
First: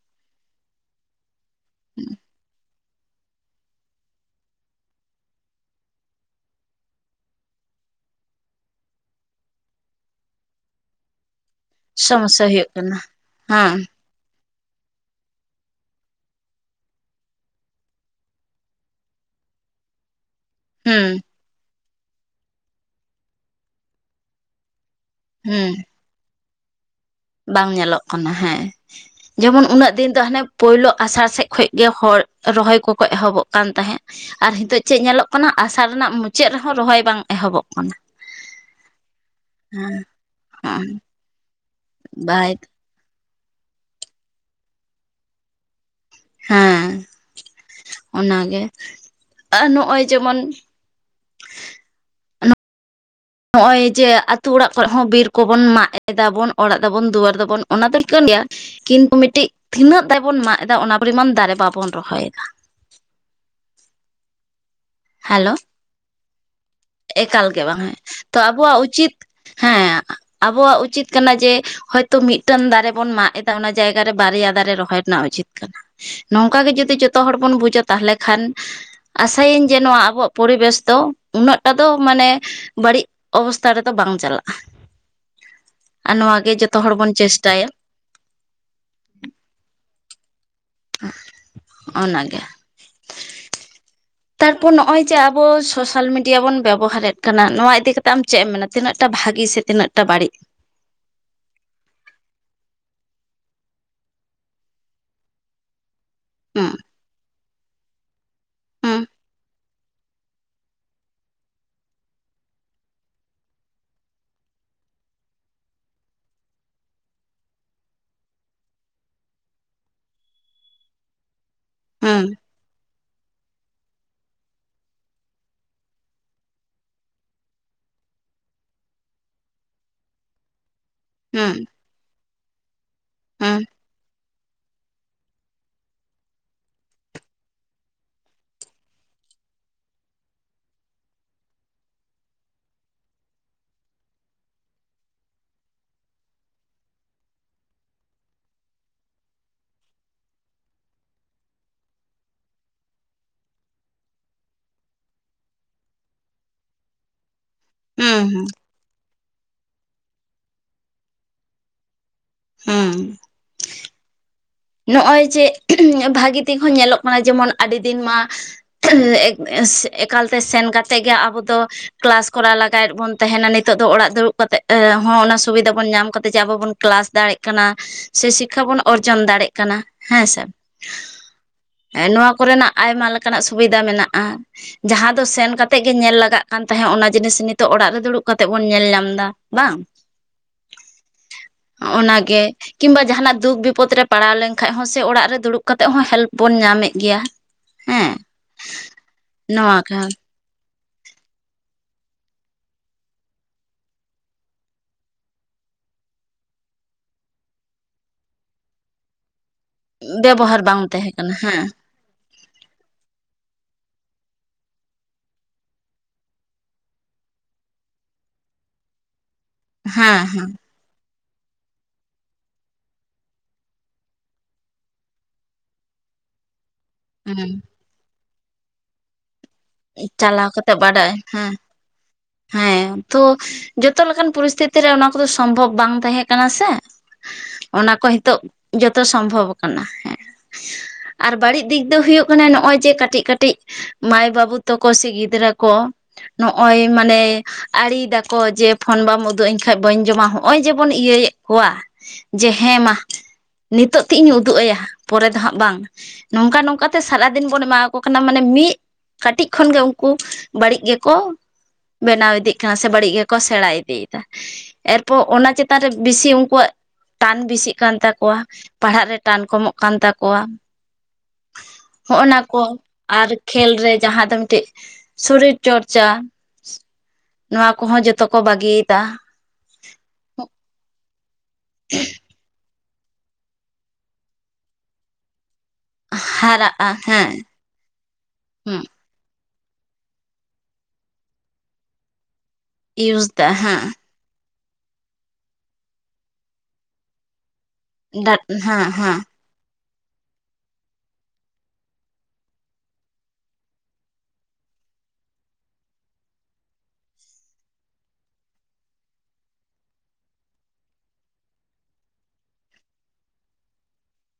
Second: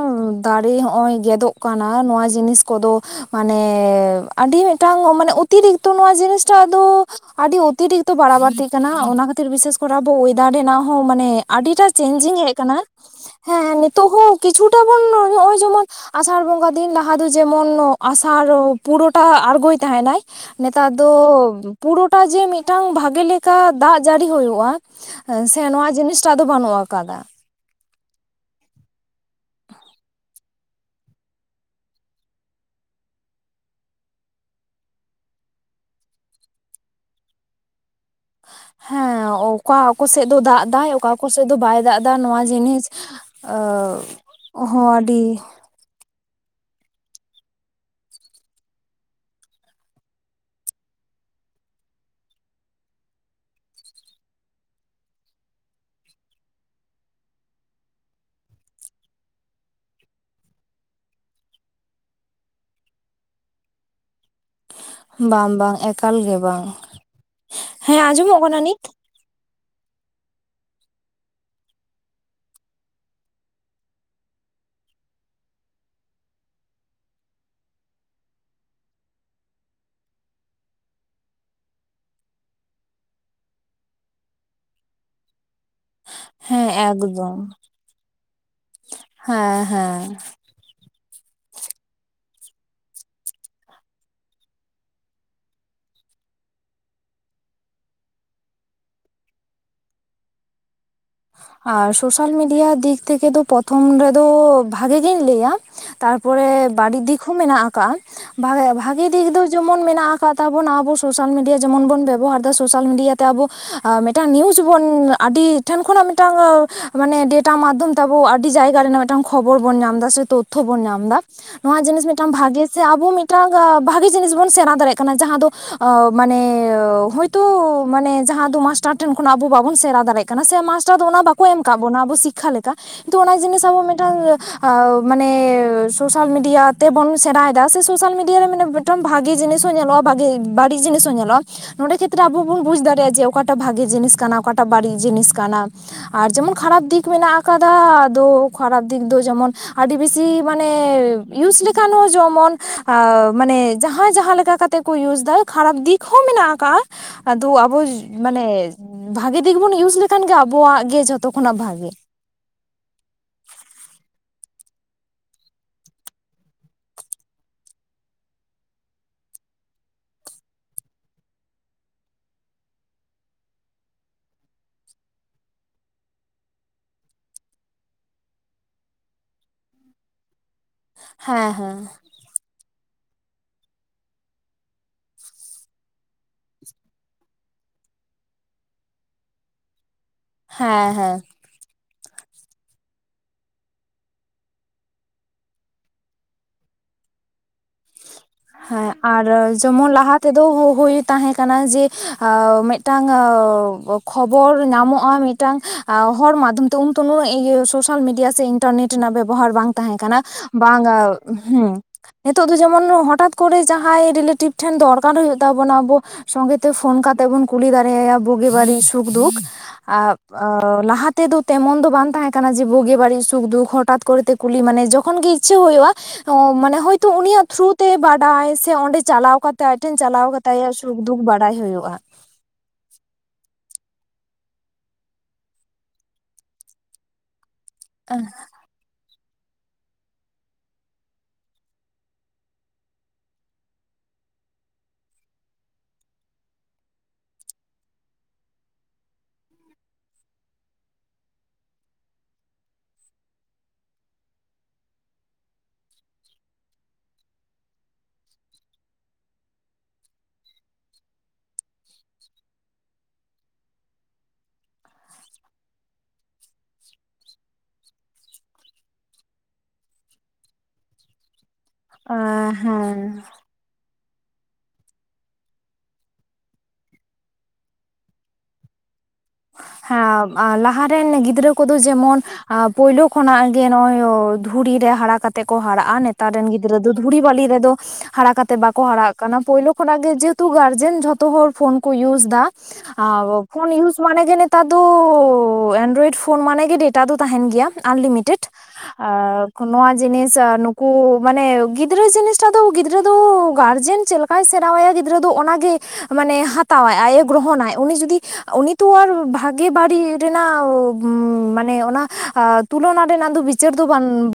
ᱫᱟᱨᱮ ᱦᱚᱜᱼᱚᱭ ᱜᱮᱫᱚᱜ ᱠᱟᱱᱟ ᱱᱚᱣᱟ ᱡᱤᱱᱤᱥ ᱠᱚ ᱫᱚ ᱢᱟᱱᱮ ᱟᱰᱤ ᱢᱤᱫᱴᱟᱝ ᱢᱟᱱᱮ ᱚᱛᱤᱨᱤᱠᱛᱚ ᱱᱚᱣᱟ ᱡᱤᱱᱤᱥᱴᱟᱜ ᱫᱚ ᱟᱰᱤ ᱚᱛᱤᱨᱤᱠᱛᱚ ᱵᱟᱲᱟ ᱵᱟᱲᱛᱤᱜ ᱠᱟᱱᱟ ᱚᱱᱟ ᱠᱷᱟᱛᱤᱨ ᱵᱤᱥᱮᱥ ᱠᱚ ᱨᱮ ᱟᱵᱚ ᱚᱭᱮᱫᱟᱨ ᱨᱮᱱᱟᱜ ᱦᱚᱸ ᱢᱟᱱᱮ ᱟᱰᱤᱴᱟ ᱪᱮᱧᱡᱤᱝ
ᱥᱚᱢᱚᱥᱥᱟ
ᱦᱮᱡ
ᱦᱩᱭᱩᱜ
ᱠᱟᱱᱟ᱾ ᱦᱮᱸ ᱱᱤᱛᱚᱜ ᱦᱚᱸ ᱠᱤᱪᱷᱩᱴᱟ ᱵᱚᱱ ᱱᱚᱜᱼᱚᱭ ᱡᱮᱢᱚᱱ ᱟᱥᱟᱲ ᱵᱚᱸᱜᱟ ᱫᱤᱱ ᱞᱟᱦᱟ ᱫᱚ ᱡᱮᱢᱚᱱ ᱟᱥᱟᱲ ᱯᱩᱨᱳ ᱴᱟ ᱟᱬᱜᱚᱭ ᱛᱟᱦᱮᱱᱟᱭ, ᱱᱮᱛᱟᱨ
ᱦᱩᱸ
ᱫᱚ ᱯᱩᱨᱳ ᱴᱟ ᱡᱮ ᱢᱤᱫᱴᱟᱝ ᱵᱷᱟᱜᱮ ᱞᱮᱠᱟ ᱫᱟᱜ ᱡᱟᱲᱤ ᱦᱩᱭᱳᱜᱼᱟ, ᱥᱮ
ᱦᱩᱸ
ᱱᱚᱣᱟ ᱡᱤᱱᱤᱥ ᱪᱟ ᱫᱚ ᱵᱟᱱᱩᱜ ᱟᱠᱟᱫᱟ᱾
ᱵᱟᱝ ᱧᱮᱞᱚᱜ ᱠᱟᱱᱟ, ᱦᱮᱸ᱾ ᱡᱮᱢᱚᱱ ᱩᱱᱟᱹᱜ ᱫᱤᱱ ᱫᱚ ᱦᱟᱱᱮ ᱯᱳᱭᱞᱳ ᱟᱥᱟᱲ ᱥᱮᱡ ᱠᱷᱚᱱ ᱜᱮ ᱦᱚᱲ ᱨᱚᱦᱚᱭ ᱠᱚ ᱠᱚ ᱮᱦᱚᱵᱚᱜ ᱠᱟᱱ ᱛᱟᱦᱮᱸᱫ᱾ ᱟᱨ ᱦᱤᱛᱚᱜ ᱪᱮᱫ ᱧᱮᱞᱚᱜ ᱠᱟᱱᱟ ᱟᱥᱟᱲ ᱨᱮᱱᱟᱜ ᱢᱩᱪᱟᱹᱫ ᱨᱮᱦᱚᱸ ᱨᱚᱦᱚᱭ ᱵᱟᱝ ᱮᱦᱚᱵᱚᱜ ᱠᱟᱱᱟ᱾
ᱦᱮᱸ, ᱚᱸᱠᱟ
ᱦᱮᱸ
ᱠᱚ ᱥᱮᱫ ᱫᱚ ᱫᱟᱜᱽ
ᱦᱮᱸ
ᱫᱟᱭ, ᱚᱠᱟ ᱠᱚ ᱥᱮᱫ ᱫᱚ ᱵᱟᱭ ᱫᱟᱜ ᱮᱫᱟ, ᱱᱚᱣᱟ
ᱵᱟᱭ
ᱡᱤᱱᱤᱥ ᱟᱳ ᱦᱚᱸ ᱟᱰᱤ
ᱦᱮᱸ ᱚᱱᱟ ᱜᱮ ᱟᱨ ᱱᱚᱜᱼᱚᱭ ᱡᱮᱢᱚᱱ ᱱᱚᱜᱼᱚᱭ ᱡᱮ ᱟᱛᱩ ᱚᱲᱟᱜ ᱠᱷᱚᱱ ᱦᱚᱸ ᱵᱤᱨ ᱠᱚ ᱵᱚᱱ ᱢᱟᱜ ᱮᱫᱟᱵᱚᱱ ᱚᱲᱟᱜ ᱫᱟᱵᱚᱱ ᱫᱩᱣᱟᱹᱨ ᱫᱟᱵᱚᱱ ᱚᱱᱟ ᱫᱚ ᱴᱷᱤᱠᱟᱹᱱ ᱜᱮᱭᱟ᱾ ᱠᱤᱱᱛᱩ ᱢᱤᱫ ᱴᱤᱡ ᱛᱤᱱᱟᱹᱜ ᱫᱟᱨᱮ ᱵᱚᱱ ᱢᱟᱜ ᱮᱫᱟ ᱚᱱᱟ ᱯᱚᱨᱤᱢᱟᱱ ᱫᱟᱨᱮ ᱵᱟᱵᱚᱱ ᱨᱚᱦᱚᱭᱮᱫᱟ᱾
ᱵᱟᱝ
ᱦᱮᱞᱳ
ᱵᱟᱝ ᱮᱠᱟᱞ ᱜᱮ ᱵᱟᱝ᱾
ᱮᱠᱟᱞ ᱜᱮ ᱵᱟᱝ ᱦᱮᱸ ᱛᱚ
ᱟᱸᱡᱚᱢᱚᱜ ᱠᱟᱱᱟ
ᱟᱵᱚᱣᱟᱜ
ᱱᱤᱛ
ᱩᱪᱤᱛ ᱦᱮᱸ ᱟᱵᱚᱭᱟᱜ ᱩᱪᱤᱛ ᱠᱟᱱᱟ ᱡᱮ ᱦᱚᱭᱛᱚ ᱢᱤᱫ ᱴᱟᱝ ᱫᱟᱨᱮ ᱵᱚᱱ ᱢᱟᱜ ᱮᱫᱟ ᱚᱱᱟ ᱡᱟᱭᱜᱟ ᱨᱮ ᱵᱟᱨᱭᱟ ᱫᱟᱨᱮ ᱨᱚᱦᱚᱭ ᱨᱮᱱᱟᱜ ᱩᱪᱤᱛ ᱱᱚᱝᱠᱟ ᱜᱮ ᱡᱩᱫᱤ ᱡᱚᱛᱚ ᱦᱚᱲ ᱵᱚᱱ ᱵᱩᱡᱟ ᱛᱟᱦᱚᱞᱮ ᱠᱷᱟᱱ ᱟᱥᱟᱭᱟᱹᱧ ᱡᱮ ᱱᱚᱶᱟ ᱟᱵᱚᱣᱟᱜ ᱯᱚᱨᱤᱵᱮᱥ ᱫᱚ ᱩᱱᱟᱹᱜ ᱴᱟ ᱫᱚ ᱢᱟᱱᱮ ᱵᱟᱲᱤᱡ ᱚᱵᱚᱥᱛᱷᱟ ᱨᱮ ᱫᱚ ᱵᱟᱝ ᱪᱟᱞᱟᱜᱼᱟ᱾ ᱟᱨ ᱱᱚᱶᱟ ᱜᱮ
ᱦᱮᱸ
ᱡᱚᱛᱚ ᱦᱚᱲ ᱵᱚᱱ
ᱮᱠᱫᱚᱢ
ᱪᱮᱥᱴᱟᱭᱟ᱾
ᱦᱮᱸ ᱦᱮᱸ
ᱚᱱᱟ ᱜᱮ ᱛᱟᱨᱯᱚᱨ ᱱᱚᱜᱼᱚᱭ ᱡᱮ ᱟᱵᱚ ᱥᱚᱥᱟᱞ ᱢᱤᱰᱤᱭᱟ ᱵᱚᱱ ᱵᱮᱵᱚᱦᱟᱨᱮᱫ ᱠᱟᱱᱟ, ᱱᱚᱶᱟ ᱤᱫᱤ ᱠᱟᱛᱮᱜ ᱟᱢ ᱪᱮᱫ ᱮᱢ ᱢᱮᱱᱟ ᱛᱤᱱᱟᱜ ᱴᱟ ᱵᱷᱟᱜᱤ ᱥᱮ ᱼ ᱛᱤᱱᱟᱜ ᱴᱟᱜ ᱵᱟᱲᱤᱡ?
ᱟᱨ ᱥᱚᱥᱟᱞ ᱢᱤᱰᱤᱭᱟ ᱫᱤᱠ ᱛᱷᱮᱠᱮ ᱫᱚ ᱯᱨᱚᱛᱷᱚᱢ ᱨᱮ ᱫᱚ ᱵᱷᱟᱜᱮ ᱜᱤᱧ ᱞᱟᱹᱭᱟ᱾
ᱦᱩᱸ
ᱛᱟᱨᱯᱚᱨᱮ ᱵᱟᱲᱤᱡ ᱫᱤᱠ ᱦᱚᱸ ᱢᱮᱱᱟᱜ ᱟᱠᱟᱜᱼᱟ
ᱦᱩᱸ
ᱵᱷᱟᱜᱤ ᱫᱤᱠ ᱫᱚ ᱡᱮᱢᱚᱱ ᱢᱮᱱᱟᱜᱼᱟ᱾ ᱛᱟᱵᱚᱱᱟ ᱟᱵᱚ ᱥᱚᱥᱟᱞ ᱢᱤᱰᱤᱭᱟ ᱡᱮᱢᱚᱱ ᱵᱚᱱ ᱵᱮᱵᱚᱦᱟᱨ ᱮᱫᱟ ᱥᱚᱥᱟᱞ ᱢᱤᱰᱤᱭᱟ ᱛᱮ ᱟᱵᱚ ᱢᱤᱫ ᱴᱟᱝ ᱱᱤᱭᱩᱡᱽ ᱵᱚᱱ ᱟᱰᱤ ᱴᱷᱮᱱ ᱠᱷᱚᱱᱟᱜ ᱢᱤᱫ ᱴᱟᱝ ᱢᱟᱱᱮ ᱰᱮᱴᱟ ᱢᱟᱫᱽᱫᱷᱚᱢ ᱛᱮ ᱟᱵᱚ ᱟᱹᱰᱤ ᱡᱟᱭᱜᱟ ᱨᱮᱱᱟᱜ ᱢᱤᱫ ᱴᱟᱝ ᱠᱷᱚᱵᱚᱨ ᱵᱚᱱ ᱧᱟᱢ ᱫᱟ ᱥᱮ ᱛᱚᱛᱷᱚ ᱵᱚᱱ ᱧᱟᱢ ᱫᱟ᱾ ᱱᱚᱶᱟ ᱡᱤᱱᱤᱥ ᱢᱤᱫ
ᱦᱩᱸ
ᱴᱟᱝ ᱵᱷᱟᱜᱮ ᱥᱮ ᱟᱵᱚ ᱢᱤᱫ ᱴᱟᱝ ᱵᱷᱟᱜᱤ ᱡᱤᱱᱤᱥ ᱵᱚᱱ ᱥᱮᱲᱟ ᱫᱟᱲᱮᱭᱟᱜ ᱠᱟᱱᱟ ᱡᱟᱦᱟᱸ ᱫᱚ ᱢᱟᱱᱮ ᱦᱚᱭᱛᱚ ᱢᱟᱱᱮ ᱡᱟᱦᱟᱸ ᱫᱚ ᱢᱟᱥᱴᱟᱨ ᱴᱷᱮᱱ ᱠᱷᱚᱱᱟᱜ ᱟᱵᱚ ᱵᱟᱵᱚᱱ ᱥᱮᱲᱟ ᱫᱟᱲᱮᱜᱼ ᱠᱟᱱᱟ ᱥᱮ ᱢᱟᱥᱴᱟᱨ ᱫᱚ ᱚᱱᱟ ᱵᱟᱠᱚ
ᱦᱩᱸ
ᱮᱢ ᱠᱟᱜ ᱵᱚᱱᱟ ᱟᱵᱚ ᱥᱤᱠᱷᱟ ᱞᱮᱠᱟ ᱠᱤᱱᱛᱩ ᱚᱱᱟ
ᱦᱩᱸ
ᱡᱤᱱᱤᱥ ᱟᱵᱚ ᱢᱤᱫ ᱴᱟᱝ ᱚ ᱢᱟᱱᱮ ᱥᱚᱥᱟᱞ ᱢᱤᱰᱤᱭᱟ ᱛᱮᱵᱚᱱ ᱥᱮᱬᱟᱭᱮᱫᱟ ᱥᱮ ᱥᱚᱥᱟᱞ ᱢᱤᱰᱤᱭᱟ ᱨᱮ ᱢᱟᱱᱮ ᱮᱠᱴᱚᱢ ᱵᱷᱟᱜᱮ ᱡᱤᱱᱤᱥ ᱦᱚᱸ ᱧᱮᱞᱚᱜᱼᱟ ᱵᱷᱟᱜᱮ ᱵᱟᱹᱲᱤᱡ ᱡᱤᱱᱤᱥ ᱦᱚᱸ ᱧᱮᱞᱚᱜᱼᱟ᱾ ᱱᱚᱸᱰᱮ ᱠᱷᱮᱛᱨᱮ ᱟᱵᱚ ᱵᱚᱱ ᱵᱩᱡᱽ ᱫᱟᱲᱮᱭᱟᱜᱼᱟ ᱡᱮ ᱚᱠᱟᱴᱟᱜ ᱵᱷᱟᱜᱮ ᱡᱤᱱᱤᱥ ᱠᱟᱱᱟ ᱚᱠᱟᱴᱟᱜ ᱵᱟᱹᱲᱤᱡ ᱡᱤᱱᱤᱥ ᱠᱟᱱᱟ᱾ ᱟᱨ ᱡᱮᱢᱚᱱ ᱠᱷᱟᱨᱟᱯ ᱫᱤᱠ ᱢᱮᱱᱟᱜ ᱟᱠᱟᱫᱟ ᱟᱫᱚ ᱠᱷᱟᱨᱟᱯ ᱫᱤᱠ ᱫᱚ ᱡᱮᱢᱚᱱ ᱟᱹᱰᱤ ᱵᱮᱥᱤ ᱢᱟᱱᱮ ᱭᱩᱡᱽ ᱞᱮᱠᱷᱟᱱ ᱦᱚᱸ ᱡᱮᱢᱚᱱ ᱟ ᱢᱟᱱᱮ ᱡᱟᱦᱟᱸᱭ ᱡᱟᱦᱟᱸ ᱞᱮᱠᱟ ᱠᱟᱛᱮᱜ ᱠᱚ ᱭᱩᱡᱽ ᱫᱟ ᱠᱷᱟᱨᱟᱯ ᱫᱤᱠ ᱦᱚᱸ ᱢᱮᱱᱟᱜ ᱟᱠᱟᱜ-ᱟ᱾ ᱟᱫᱚ ᱟᱵᱚ
ᱦᱩᱸ ᱦᱩᱸ
ᱢᱟᱱᱮ ᱵᱷᱟᱜᱮ ᱫᱤᱠ ᱵᱚᱱ ᱭᱩᱡᱽ ᱞᱮᱠᱷᱟᱱ ᱜᱮ ᱟᱵᱚᱣᱟᱜ ᱜᱮ ᱡᱷᱚᱛᱚ ᱠᱷᱚᱱᱟᱜ ᱵᱷᱟᱜᱮ
ᱦᱩᱸ᱾ ᱱᱚᱜᱼᱚᱭ ᱡᱮ ᱵᱷᱟᱹᱜᱤ ᱛᱮᱦᱚᱸ ᱧᱮᱞᱚᱜ ᱠᱟᱱᱟ ᱡᱮᱢᱚᱱ ᱟᱹᱰᱤ ᱫᱤᱱ ᱢᱟ [unintelligible] ᱮᱠᱟᱞ ᱛᱮ ᱥᱮᱱ ᱠᱟᱛᱮᱜ ᱜᱮ ᱟᱵᱚ ᱫᱚ ᱠᱟᱞᱟᱥ ᱠᱚᱨᱟᱣ ᱞᱟᱜᱟᱭᱮᱫ ᱵᱚᱱ ᱛᱟᱦᱮᱱᱟ ᱱᱤᱛᱚᱜ ᱫᱚ ᱚᱲᱟᱜ ᱫᱩᱲᱩᱵ ᱠᱟᱛᱮᱫ ᱦᱚᱸ ᱚᱱᱟ ᱥᱩᱵᱤᱫᱟ ᱵᱚᱱ ᱧᱟᱢ ᱠᱟᱛᱮᱜ ᱡᱮ ᱟᱵᱚ ᱵᱚᱱ ᱠᱟᱞᱟᱥ ᱫᱟᱲᱮᱜ ᱠᱟᱱᱟ ᱥᱮ ᱥᱤᱠᱠᱷᱟ ᱵᱚᱱ ᱚᱨᱡᱚᱱ ᱫᱟᱲᱮᱜ ᱠᱟᱱᱟ, ᱦᱮᱸ ᱥᱮ
ᱦᱮᱸ ᱦᱮᱸ
ᱮᱸ ᱱᱚᱶᱟ ᱠᱚᱨᱮᱱᱟᱜ ᱟᱭᱢᱟ ᱞᱮᱠᱟᱱᱟᱜ ᱥᱩᱵᱤᱫᱟ ᱢᱮᱱᱟᱜᱼᱟ᱾ ᱡᱟᱦᱟᱸ ᱫᱚ ᱥᱮᱱ ᱠᱟᱛᱮᱜ ᱜᱮ ᱧᱮᱞ ᱞᱟᱜᱟᱜ ᱠᱟᱱ ᱛᱟᱦᱮᱸᱫ ᱚᱱᱟ ᱡᱤᱱᱤᱥ ᱱᱤᱛᱚᱜ ᱚᱲᱟᱜ ᱨᱮ ᱫᱩᱲᱩᱵ ᱠᱟᱛᱮᱜ ᱵᱚᱱ ᱧᱮᱞ ᱧᱟᱢ ᱮᱫᱟ᱾ ᱵᱟᱝ?
ᱦᱮᱸ ᱦᱮᱸ᱾
ᱱᱚᱜ-ᱚᱱᱟ ᱜᱮ ᱠᱤᱢᱵᱟ ᱡᱟᱦᱟᱱᱟᱜ ᱫᱩᱠ ᱵᱤᱯᱚᱫ ᱨᱮ ᱯᱟᱲᱟᱣ ᱞᱮᱱᱠᱷᱟᱡ ᱦᱚᱸ ᱥᱮ ᱚᱲᱟᱜ ᱨᱮ ᱫᱩᱲᱩᱵ ᱠᱟᱛᱮᱜ ᱦᱚᱸ ᱦᱮᱞᱯ ᱵᱚᱱ ᱧᱟᱢᱮᱫ ᱜᱮᱭᱟ ᱦᱮᱸ
ᱦᱮᱸ ᱟᱨ
ᱱᱚᱣᱟ
ᱡᱮᱢᱚᱱ
ᱠᱚ
ᱞᱟᱦᱟ ᱛᱮᱫᱚ ᱦᱩ ᱦᱳᱭ ᱛᱟᱦᱮᱸ ᱠᱟᱱᱟ ᱡᱮ ᱟ ᱢᱤᱫᱴᱟᱝ ᱟ ᱠᱷᱚᱵᱚᱨ ᱧᱟᱢᱚᱜᱼᱟ ᱢᱤᱫ ᱢᱤᱫ ᱴᱟᱝ ᱟ ᱦᱚᱲ ᱢᱟᱫᱽᱫᱷᱚᱢ ᱛᱮ ᱩᱱᱛᱚ ᱤᱭᱟᱹ ᱥᱚᱥᱟᱞ ᱢᱤᱰᱤᱭᱟ ᱥᱮ ᱤᱱᱴᱟᱨᱱᱮᱴ ᱨᱮᱱᱟᱜ ᱵᱮᱵᱚᱦᱟᱨ ᱵᱟᱝ ᱛᱟᱦᱮᱸ ᱠᱟᱱᱟ᱾
ᱵᱮᱵᱚᱦᱟᱨ ᱵᱟᱝ
ᱵᱟᱝ-ᱟ
ᱛᱟᱦᱮᱸ ᱠᱟᱱᱟ ᱦᱮᱸ
ᱦᱩᱸ ᱱᱤᱛᱳᱜ ᱫᱚ ᱡᱮᱢᱚᱱ ᱦᱚᱴᱟᱴ ᱠᱚᱨᱮ ᱡᱟᱦᱟᱸᱭ ᱨᱤᱞᱮᱴᱤᱵᱽ ᱴᱷᱮᱱ ᱫᱚᱨᱠᱟᱨ ᱦᱩᱭᱩᱜ ᱛᱟᱵᱚᱱᱟ ᱟᱵᱚ ᱥᱚᱸᱜᱮ ᱛᱮ ᱯᱷᱚᱱ ᱠᱟᱛᱮᱫ ᱵᱚᱱ ᱠᱩᱞᱤ ᱫᱟᱲᱮ ᱟᱭᱟ ᱵᱩᱜᱤ ᱵᱟᱹᱲᱤᱡ ᱥᱩᱠᱼ ᱫᱩᱠ [unintelligible]
ᱦᱮᱸ
ᱞᱟᱦᱟᱛᱼᱼ ᱛᱮ ᱫᱚ ᱛᱮᱢᱚᱱ ᱫᱚ ᱵᱟᱝ ᱛᱟᱦᱮᱸ ᱠᱟᱱᱟ ᱡᱮ ᱵᱳᱜᱮ ᱵᱟᱹᱲᱤᱡ ᱥᱩᱠ ᱫᱩᱠ ᱦᱚᱴᱟᱛ ᱠᱚᱨᱮ ᱛᱮ ᱠᱩᱞᱤ ᱢᱟᱱᱮ ᱡᱚᱠᱷᱚᱱ ᱜᱮ ᱤᱪᱪᱷᱟᱹ ᱦᱳᱭᱳᱜᱼᱟ, ᱚ ᱢᱟᱱᱮ ᱦᱚᱭᱛᱚ ᱩᱱᱤᱭᱟᱜ
ᱦᱮᱸ
ᱛᱷᱩᱨᱩ ᱛᱮ ᱵᱟᱰᱟᱭ ᱥᱮ ᱚᱸᱰᱮ ᱪᱟᱞᱟᱣ ᱠᱟ ᱛᱮ ᱟᱡ ᱴᱷᱮᱱ ᱪᱟᱞᱟᱣ ᱠᱟᱛᱮ ᱟᱭᱟᱜ
ᱠᱟᱛᱮᱜ
ᱥᱩᱠ
ᱵᱟᱰᱟᱭ
ᱫᱩᱠ
ᱦᱮᱸ
ᱵᱟᱲᱟᱭ ᱦᱳᱭᱳᱜᱼᱟ᱾
ᱦᱮᱸ ᱛᱚ ᱡᱚᱛᱚ ᱞᱮᱠᱟᱱ ᱯᱚᱨᱤᱥᱛᱷᱤᱛᱤ ᱨᱮ ᱚᱱᱟ ᱠᱚᱫᱚ ᱥᱚᱢᱵᱷᱚᱵ ᱵᱟᱝ ᱛᱟᱦᱮᱸ ᱠᱟᱱᱟ ᱥᱮ, ᱚᱱᱟ ᱠᱚ
ᱟᱸ
ᱦᱤᱛᱳᱜ ᱡᱚᱛᱚ ᱥᱚᱢᱵᱷᱚᱵ ᱠᱟᱱᱟ ᱦᱮᱸ᱾ ᱟᱨ ᱵᱟᱹᱲᱤᱡ ᱫᱤᱠ ᱫᱚ ᱦᱩᱭᱩᱜ ᱠᱟᱱᱟ ᱱᱚᱜᱼᱚᱭ ᱡᱮ ᱠᱟᱹᱴᱤᱡ ᱠᱟᱹᱴᱤᱡ ᱢᱟᱭ ᱵᱟᱹᱵᱩ ᱛᱚᱠᱚ ᱥᱮ ᱜᱤᱫᱽᱨᱟᱹ ᱠᱚ ᱱᱚᱜᱼᱚᱭ ᱢᱟᱱᱮ, ᱟᱹᱲᱤ ᱫᱟᱠᱚ ᱡᱮ ᱯᱷᱳᱱ ᱵᱟᱢ ᱩᱫᱩᱜ ᱟᱹᱧ ᱠᱷᱟᱱ ᱵᱟᱹᱧ ᱡᱚᱢᱟ ᱦᱚᱜᱼᱚᱭ ᱡᱮᱵᱚᱱ ᱤᱭᱟᱹᱭᱮᱫ ᱠᱚᱣᱟ, ᱡᱮ ᱦᱮᱸ ᱢᱟ ᱱᱤᱛᱳᱜ ᱛᱤᱜ ᱤᱧ ᱩᱫᱩᱜ ᱟᱭᱟ ᱯᱚᱨᱮ ᱫᱚ ᱦᱟᱸᱜ ᱵᱟᱝ, ᱱᱚᱝᱠᱟ ᱱᱚᱝᱠᱟᱛᱮ ᱥᱟᱨᱟ ᱫᱤᱱ ᱵᱚᱱ ᱮᱢᱟᱠᱚ ᱠᱟᱱᱟ ᱢᱟᱱᱮ ᱢᱤᱜ ᱠᱟᱹᱴᱤᱡ ᱠᱷᱚᱱ ᱜᱮ ᱩᱱᱠᱩ ᱵᱟᱹᱲᱤᱡ ᱜᱮᱠᱚ, ᱵᱮᱱᱟᱣ ᱤᱫᱤᱜ ᱠᱟᱱᱟ ᱥᱮ ᱵᱟᱹᱲᱤᱡ ᱜᱮᱠᱚ ᱥᱮᱲᱟᱭ ᱤᱫᱤᱭᱮᱫᱟ᱾ ᱮᱨᱯᱚᱨ ᱚᱱᱟ ᱪᱮᱛᱟᱱ ᱨᱮ ᱵᱮᱥᱤ ᱩᱱᱠᱩᱣᱟᱜ ᱴᱟᱱ ᱵᱮᱥᱤᱜ ᱠᱟᱱ ᱛᱟᱠᱚᱣᱟ, ᱯᱟᱲᱦᱟᱜ ᱨᱮ ᱴᱟᱱ ᱠᱚᱢᱚᱜ ᱠᱟᱱ ᱛᱟᱠᱚᱣᱟ᱾ ᱦᱚᱸᱜᱱᱟ ᱠᱚ
ᱦᱮᱸ
ᱟᱨ ᱠᱷᱮᱞ ᱨᱮ ᱡᱟᱦᱟᱸ ᱫᱚ, ᱴᱤᱡ ᱥᱚᱨᱤᱨ ᱪᱚᱨᱪᱟ ᱱᱚᱣᱟ ᱠᱚᱦᱚᱸ ᱡᱚᱛᱚ ᱠᱚ ᱵᱟᱹᱜᱤᱭᱮᱫᱟ᱾
ᱦᱮᱸ ᱟ ᱞᱟᱦᱟ ᱨᱮᱱ ᱜᱤᱫᱽᱨᱟᱹ ᱠᱚᱫᱚ ᱡᱮᱢᱚᱱ, ᱟ ᱯᱳᱭᱞᱳ ᱠᱷᱚᱱᱟᱜ ᱜᱮ ᱱᱚᱜᱼᱚᱭ ᱫᱷᱩᱲᱤ ᱨᱮ ᱦᱟᱲᱟ ᱠᱟᱛ ᱛᱮᱠᱚ ᱦᱟᱨᱟᱜᱼᱟ ᱱᱮᱛᱟᱨ ᱨᱮᱱ ᱜᱤᱫᱽᱨᱟᱹ
ᱦᱟᱨᱟᱜᱼᱟ
ᱫᱚ ᱫᱷᱩᱲᱤ
ᱦᱮᱸ
ᱵᱟᱞᱤ ᱨᱮᱫᱚ ᱦᱟᱨᱟ ᱠᱟᱛᱮ
ᱦᱩᱸ
ᱵᱟᱠᱚ ᱦᱟᱨᱟᱜ ᱠᱟᱱᱟ᱾ ᱯᱳᱭᱞᱳ ᱠᱷᱚᱱᱟ ᱜᱮ ᱡᱮᱦᱮᱛᱩ ᱜᱟᱨᱡᱮᱱ ᱡᱷᱚᱛᱚ ᱦᱚᱲ ᱯᱷᱳᱱ ᱠᱚ ᱤᱭᱩᱥ ᱫᱟ
ᱤᱭᱩᱥ
ᱟᱨ
ᱫᱟ
ᱯᱷᱳᱱ
ᱦᱮᱸ
ᱤᱭᱩᱥ, ᱢᱟᱱᱮ ᱜᱮ ᱱᱮᱛᱟᱨ ᱫᱚ ᱮᱱᱰᱚᱨᱚᱭᱮᱰ ᱯᱷᱳᱱ ᱢᱟᱱᱮ ᱜᱮ ᱰᱮᱴᱟ ᱫᱚ ᱛᱟᱦᱮᱱ ᱜᱮᱭᱟ᱾ ᱟᱱᱞᱤᱢᱤᱴᱮᱰ
ᱦᱮᱸ ᱦᱮᱸ
ᱟᱵᱻ, ᱱᱚᱣᱟ ᱡᱤᱱᱤᱥ ᱱᱩᱠᱩ ᱢᱟᱱᱮ ᱜᱤᱫᱽᱨᱟᱹ ᱡᱤᱱᱤᱥᱴᱟ ᱫᱚ ᱜᱤᱫᱽᱨᱟᱹ ᱫᱚ ᱜᱟᱨᱡᱮᱱ ᱪᱮᱫ ᱞᱮᱠ ᱟᱠᱟᱭ ᱥᱮᱨᱟᱣ ᱟᱭᱟ ᱜᱤᱫᱽᱨᱟᱹ ᱫᱚ ᱚᱱᱟᱜ ᱜᱮ ᱢᱟᱱᱮ ᱦᱟᱨᱟᱣᱟᱭ ᱟᱡ ᱮ ᱜᱨᱚᱦᱚᱱᱟᱭ ᱩᱱᱤ ᱡᱩᱫᱤ ᱩᱱᱤ ᱛᱚ ᱟᱨ ᱵᱷᱟᱜᱮ ᱵᱟᱹᱲᱤ ᱨᱮᱱᱟᱜ ᱢᱟᱱᱮ ᱚᱱᱟ ᱛᱩᱞᱚᱱᱟ ᱨᱮᱱᱟᱜ ᱫᱚ ᱵᱤ ᱪᱮᱫᱽ ᱫᱚ ᱵᱟᱝ,